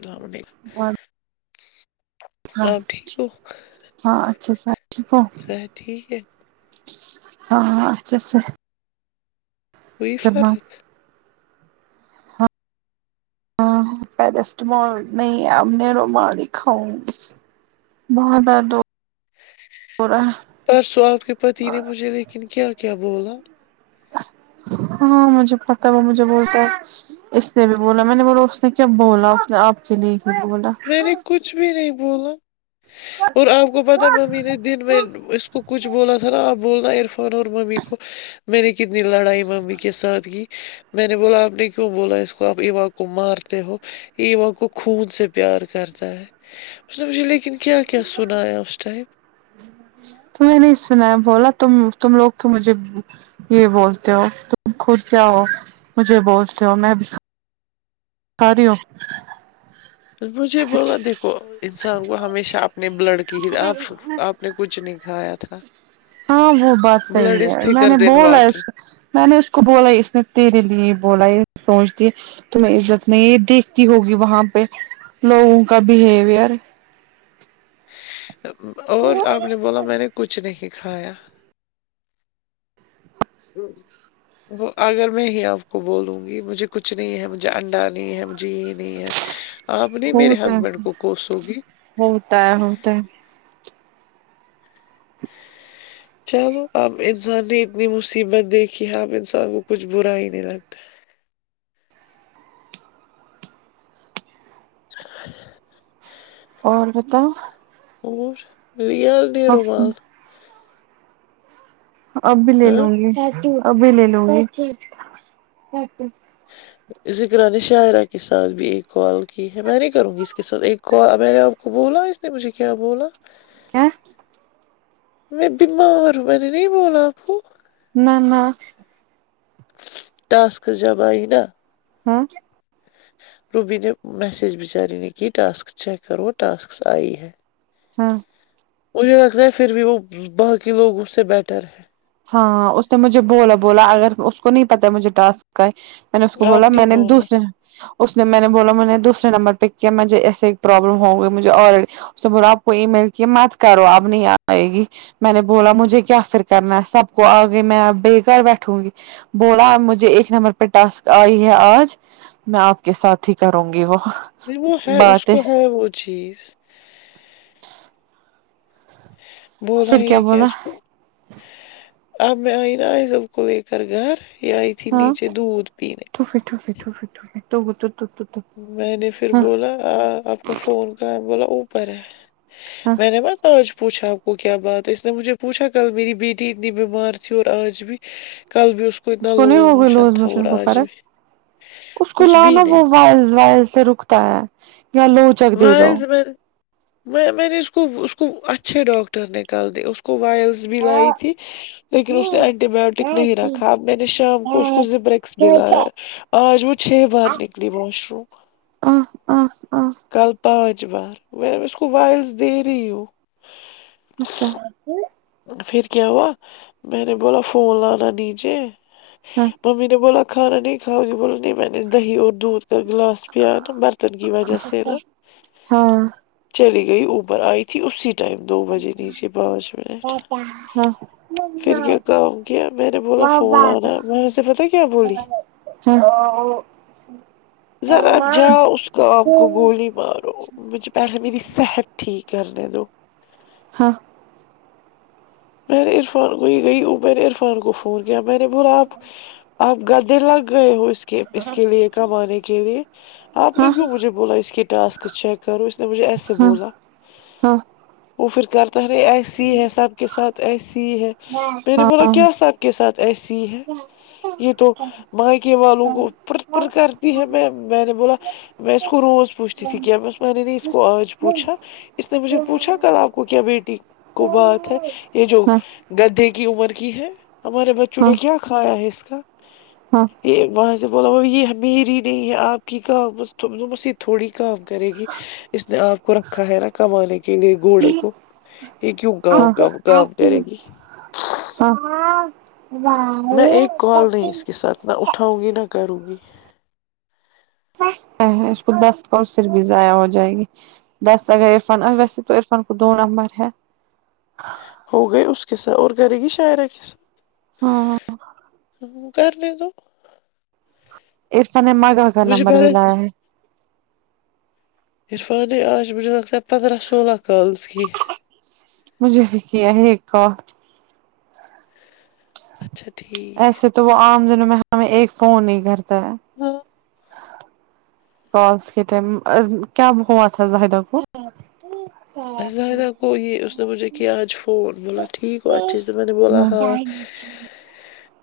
السلام علیکم ہاں آپ ٹھیک ہو ہاں اچھا سے ہے اپ ٹھیک ہو صحت ٹھیک ہے ہاں ہاں اچھے سے ہیں بیف کر رہے ہاں پیرسٹامول نہیں اب میں رومالی کھاؤں گی بہت درد ہو رہا ہے پرسوں آپ کے پتی نے مجھے بھی لیکن کیا کیا بولا ہاں مجھے پتہ بو مجھے بول رہے اس نے بھی بولا میں نے بولا اس نے کیا بولا اس نے آپ کے لیے کیوں بولا میں نے کچھ بھی نہیں بولا اور آپ کو پتا ممی نے دن میں ان اس تو کچھ بولا تھا نا آپ بولنا عرفان اور ممی کو میں نے کتنی لڑائی ممی کے ساتھ کی میں نے بولا آپ نے کیوں بولا اس کو آپ ایوا کو مارتے ہو ایوا کو خون سے پیار کرتا ہے اس نے مچھے لیکن کیا کیا سنایا اس نے تمہیں نہیں سنایا بولا تم تم لوگ تو مجھے یہ بولتے ہو تم خوش رہو مجھے بولتے ہو میں بھی کر یوں [unintelligible] مجھے بولا دیکھو انسان کو ہمیشہ اپنے بلڈ کی ہی راہ آپ نے کچھ نہیں کھایا تھا ہاں وہ بات بلڈ صحیح از ہے میں تھکر نے دین بولا اس کو واٹر میں نے اس کو بولا اس نے تیرے لیے بولا یہ سوچ تی تمہیں عزت نہیں دیکھتی ہوگی وہاں پہ لوگوں کا بیہیویر اور آپ نے بولا میں نے کچھ نہیں کھایا ہوں [inaudible] وہ اگر میں ہی آپ کو بولوں گی مجھے کچھ نہیں ہے مجھے انڈا نہیں ہے مجھے یہ نہیں ہے آپ نہیں میرے ہوتا ہے ہسبینڈ کو کوسوگی ہوتا ہے ہوتا ہے چلو اب انسان نے اتنی مصیبت دیکھی ہے اب انسان کو کچھ برا ہی نہیں لگتا [inaudible] اور بتاؤ اور ریئل دے اب رومال اب بھی لے ہاں لوں گی ابھی لے لوں گی ذکرا نے شاعرہ کے ساتھ بھی ایک کال کی ہے میں نے نہیں کروں گی اس کے ساتھ ایک کال میں نے آ کو بولا اس نے مجھے کیا بولا کیا میں بیمار ہوں میں نے نہیں بولا اپ کو نہ نہ ٹاسک جب ائے گی نا ہاں روبی نے میسیج بچاری نے کہ ٹاسک چیک کرو ٹاسک آئی ہے ہاں مجھے لگ رہا ہے پھر بھی وہ باہر کے لوگ مجھ سے بیٹر ہے ہاں اس نے مجھے بولا بولا اگر اس کو نہیں پتا مجھے ٹاسک کا ہے میں نے اس ہے کو آپ بولا نہیں میں نے بولنا دوسرے اس نے میں نے بولا میں نے دوسرے نمبر پہ کیا مجھے ایسے ہے پروابلم ہوگی مجھے آلریڈی اس سے بولا آپ کوئی میل کی مت کرو اپ نہیں آئے گی میں نے بولا مجھے کیا پھر کرنا اس سب کو آگے میں ابھی گھر بیٹھوں گی بولا مجھے ایک نمبر پہ ٹاسک آئی ہے آج میں آپ کے ساتھ ہی کروں گی وہ [unintelligible] نہیں وہ ہے اس باتیں کو ہے وہ چیز بولا پھر یہ کیا بولا اس کو اب میں آئی نا عیضل کولیکر گھر یہ آئی تھی نیچے دودھ پینے فٹو فٹو فٹو تو بر تو تو [inaudible] [unintelligible] میں نے پھر بولا آپ کا فون کہاں ہے بولا اوپر ہے ہاں میں نے مت آج پوچھا آپ کو کیا بات ہے اس نے مجھے پوچھا کل میری بیٹی اتنی بیمار تھی اور آج بھی کل بھی اس کو اس اتنا کو نہیں لوز ہو گئی لوز تھا اور موشن کو آج بھی فرق اس کو کچھ بھی لانا وہ نہیں وائس وائل سے یا لو وائلز میں نے اس کو اس کو اچھے ڈاکٹر نے کل کیھاے اس کو وائل بھی لائی تھی لیکن اس نے اینٹی بایوٹک نہیں رکھا اب میں نے شام کو اس کو ز برکس بھی لیا آج وہ چھ بار نکلی واش روم آہ آہ آہ کل پانچ بار میں اس کو وائلس دے رہی ہوں اچھا [inaudible] پھر کیا ہوا میں نے بولا فون لانا نیچے ہں ممی نے بولا کھانا نہیں کھؤگی بولا نہیں میں نے دہی اور دودھ کا گلاس یا تو برتن کی وجہ سے نہ ہاں چلی گئی اوبر آئی تھی اسی ٹائم دو بجے نیچے پانچ منٹ ہاں پھر کیا کام کیا میں نے بولا فون لانا وہاں سے پتا کیا بولی ہں ذرا جاؤ اس کام کو گولی مارو مجھے پہلے میری صحت ٹھیک کرنے دو ہاں میں نے عرفان کو ہی گئی اور میں نے عرفان کو فون کیا میں نے بولا آپ آپ گدے لگ گئے ہو اس کے اس کے لیے کمانے کے لیے آپ نے ہاں کیوں مجھے بولا اس کے ٹاسکس چیک کرو اس نے مجھے ایسے ہاں بولا وہ پھر کرتا نہیں ایسی ہی ہے سب سب کے ساتھ ایسی ہی ہے میں نے ہاں بولو کیا سب کے ساتھ ایسی ہی ہے یہ تو مائکے والوں کو پر پر کرتی ہے میں میں نے بولا میں اس کو روز پوچھتی تھی کیا بس میں نے اس کو آج پوچھا اس نے مجھے پوچھا کل آپ کو کیا بیٹی کو بات ہے یہ جو ہاں ہاں گدے کی عمر کی ہے ہمارے بچوں نے کیا کھایا ہے اس کا ہاں یہ وہاں سے بولا یہ میری نہیں ہے آپ کی کہاں تھوڑی کام کرے گی اس نے آپ کو رکھا ہے نا کمانے کے لیے گھوڑے کو یہ کیوں ہاں کام ہاں کام کرے گی ہاں واہ میں ایک کال نہیں اس کے ساتھ نہ اٹھاؤں گی نہ کروں گی اس کو دس کال پھر بھی ضائع ہو جائے گی دس اگر عرفان ویسے تو عرفان کو دو نمبر ہے ہوگئی اس کے ساتھ اور کرے گی شاعرہ کے ساتھ ہاں کر لے تو عرفان نے مگا کا مجھے نمبر بھی پہلے لایا ہے عرفان ہے آج مجھے لگتا ہے پندرہ سولہ کالز کی مجھے بھی کیا ایک کات اچھا ٹھیک [inaudible] ایسے تو وہ عام دنوں میں ہمیں ایک فون نہیں کرتا ہے ہاں ک کے ٹائم کیا ہوا تھا زاہدہ کو زظدہ گو یہ اس نے مجھے ک آج فون بوللا ٹھیک گو اچا ج میں نے بولا ہا [unintelligible]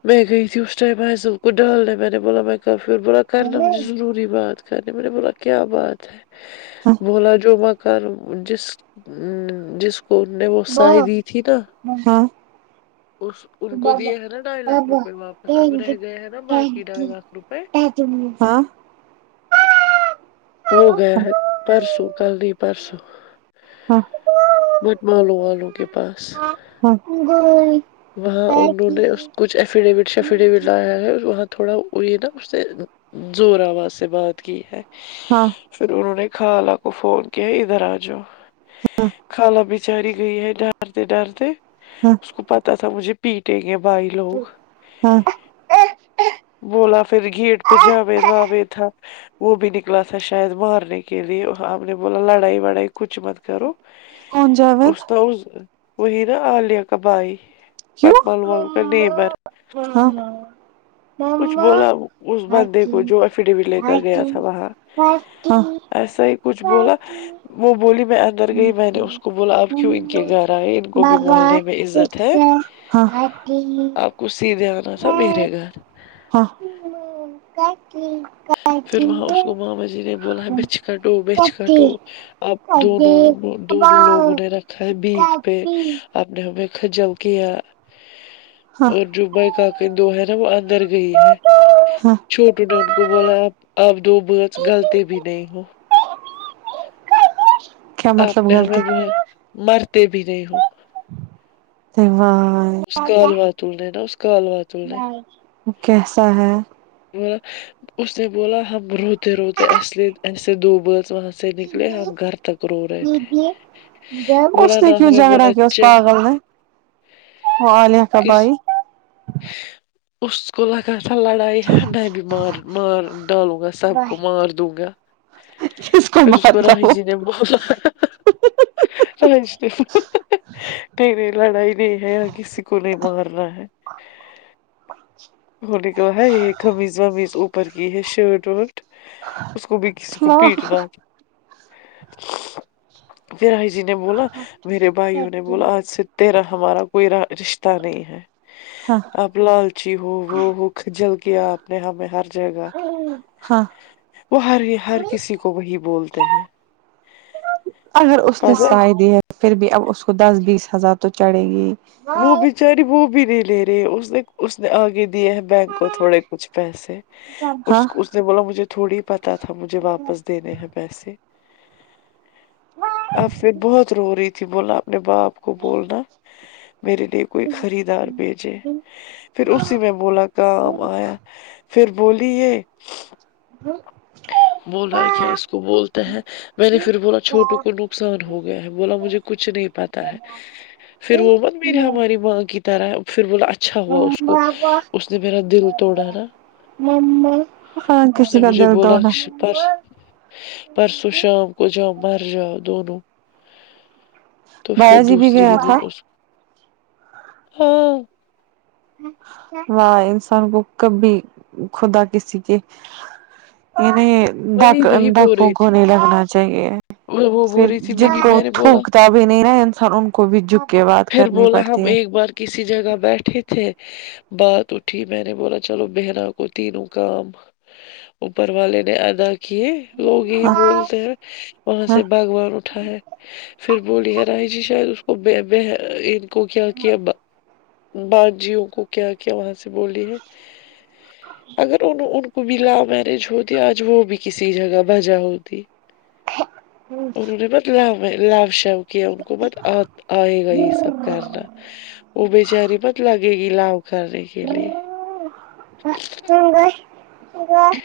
میں گئی ت اس ٹائ آس بالکل ڈالن نے میں نے بوللا میں کافی اور بولا [unintelligible] [unintelligible] کرنا مجھے ضروری بات کرنی میں نے بولا کیا بات ہے ہاں بولا جو م کر جس جس کو نے وہ سائے دی تھی نا ہ ہاں [unintelligible] [unintelligible] اس ان کو دیے ہے نا ڈھائی لاکھ روپے واپس اب رہ گئے ہیں نا باقی ڈھائی لاکھ روپے ہاں [unintelligible] ہو گیا ہے پرسوں کل نہیں پرسوں بٹ مالوں والوں کے پاس ہ گئی [unintelligible] وہاں انہوں نے کچھ ایفیڈیوٹ شفیڈیوٹ لایا ہے وہاں تھوڑا وہ یہ نا اس نے زور آواز سے بات کی ہے [unintelligible] ہاں [unintelligible] پھر انہوں نے خالہ کو فون کیا ادھر آ جو کالا بچاری گئی ہے ڈرتے ڈرتے ہاں اس کو پتا تھا مجھے پیٹیں گ بھائی لوگ [unintelligible] ایک ایک [unintelligible] بولا پھر گیٹ پہ جاوے داوے تھا وہ بھی نکلا تھا شاید مارنے کے لیے ہم نے بولا لڑائی وڑائی کچھ مت کرو کون جاوید استا وہی نا آلیہ کبھائی کی ہ [unintelligible] کچھ بولا اس بندے کو جو ایفیڈیوٹ لے کر گیا تھا وہاں ہاں ہاں ایسا ہی کچھ بولا وہ بولی میں اندر گئی میں نے اس کو بولا اب کیوں ان کے گھر آئے ان کو بھی مولنے میں عزت ہے ہاں آ [unintelligible] ک اس ہیی دھیان آا میریرے گھر ہ کا کی [unintelligible] پھر وہاں اس کو ماما جی نے بولا بچھ کٹو بچھ کٹو اب دونوں دونوں لوگوں نے رکھا ہے بیک پہ اپپ نے ہم میں کھجل کیا ہاں اور جو بکق دو ہے نا وہ اندر گئی ہے چھوٹوں نے ان کو بولا آپ آپ دو [unintelligible] [unintelligible] بچ غلطی بھی نہیں ہو [unintelligible] [unintelligible] کیا آپ مطلب نے ہمیں غلطی وہ مرتے بھی نہیں ہو تو واہ [unintelligible] اس کال وااتل نے نا اس کال وااتل نے کیسا ہے بولا اس نے بولا ہم روتے روتے اصلے ایسے دو برچ وہاں سے نکلے ہم گھر تک رو رہے تھے اس بولا نے نہ کیوں ہمیں بولا جھگڑا کیا اس چ پاگل نے وہ آالیہ کا کس بھائی اس کو لگا پ ل ائی ہے میں بھی مار مار ڈالوں گا سب کو مار دوں گا کس پھر اس کو مارتا راہی جی نے بولا [unintelligible] س اسٹی [unintelligible] [unintelligible] نہیں نہیں لڑائی نہیں ہے یا کسی کو نہیں مارنا ہے انہ نے کہا ہے یہ کمیز ومیز اوپر کی ہے شرٹ اور اس کو بھی کسی کو وہ پیٹنا پھر آائی جی نے بولا میرے بھائیوں نے بولا آج سے تیرا ہمارا کوئی رشتہ نہیں ہے ہاں آپ لالچی ہو وہ ہو کھ جل کیا آپ نے ہمیں ہر جگہ ہاں وہ ہر ہر کسی کو وہی بولتے ہیں اگر اس نے سائے دی ہے پھر بھی اب اس کو دس بیس ہزار تو چڑھے گی وہ بچاری وہ بھی نہیں لے رہی اس نے اس نے آگے دیا ہے [unintelligible] بینک کو تھوڑے کچھ پیسے ہاں اس [unintelligible] ج بولا مجھے تھوڑی پتہ تھا مجھے واپس دینے ہیں پیسے اب پھر بہت رو رہی تھی بولنا اپنے باپ کو بولنا میرے لیے کوئی خریدار بھیجے پھر اسی میں بولا کام آیا پھر بولی یہ ج [unintelligible] بلا رہا ہے کیا اس کو بولتے ہی میں نے پھر بولا چھوٹوں کو نقصان ہو گیا ہے بولا مجھے کچھ نہیں پتا ہے پھر وہ بت میری ہماری ماں کی طرح پھر بلاچ اچھا ہوا اس کو اس نے میرا دل توڑاا ہاں کسی کرد ہو ققش پرس پرسوں شام کو جام مر جا دونوں تو پھر بیا جی بھی دوسرے گیا ہی دن تھا اس کو ہاں واہ انسان کو کبھی خدا کسی کے ینی ڈک وہی وہی بول ڈکوں رہی کو تھی نہیں لگنا چاہیے وہ وہ پھر بول رہی تھی جن میری کو میں نے بولا تھوکتا بھی نہیں نا انسان ان کو بھی جک کے بات پھر کرنی بولا پڑتی ہم ہے ایک بار کسی جگہ بیٹھے تھے بات اٹھی میں نے بولا چلو بہنا کو تینوں کام اوپر والے نے ادا کیے لوگ یہی ہاں بولتے ہیں وہاں ہاں سے باغوان اٹھا ہے پھر بولی ہے رائ جی شاید اس کو ان کو کیا کیا بانجیوں کو کیا کیا وہاں سے بولی ہے اگر ان ان کو بھی لو میرج ہو دیا وہ بھی کسی جگہ بجا ہوتی اورہ نے ب لو شو کیا ان کو بت آ آئے گا یہ سب کرنا امیچاری مت لگے گی لو کرنے کے لیے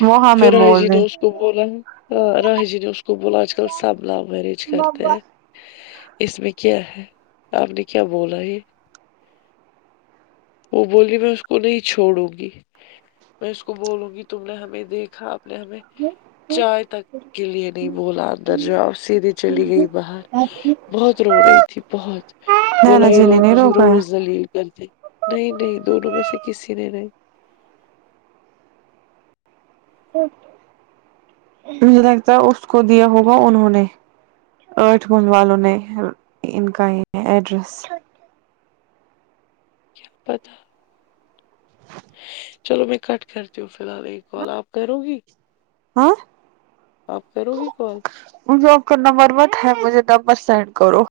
وہ ہمیں پھر راہی جی بول نے رہے اس کو بولا ہ راہ جی نے اس کو بولا آج کل سب ل میرے کرتے ہیں اس میں کیا ہے آپ نے کیا بولا یہ وہ بولی میں اس کو نہیں چھوڑوں گی میں اس کو بولوں گی تم نے ہمیں دیکھا نے ہمیں چائے تک کے لیے نہیں بولا اندر جواب سیدھھی چلی گئی باہر بہت رو رہی تھی بہت بولا نینا یہ جی نے لوگ نہیں مجھے روکا روز ہے دلیل کرتے نہیں نہیں دونوں میں سے کسی نے نہیں مجھے لگتا ہے اس کو دیا ہوگا انہوں نے [unintelligible] آٹھ من والوں نے ان کا یہ ایڈریس کیا پتہ چلو میں کٹ کرتی ہوں فی الحال ایک بال آپ کرو گی ہاں آپ کرو گی کال مجھے آپ کا نمبر مت ہے مجھے نمبر سینڈ کرو [unintelligible]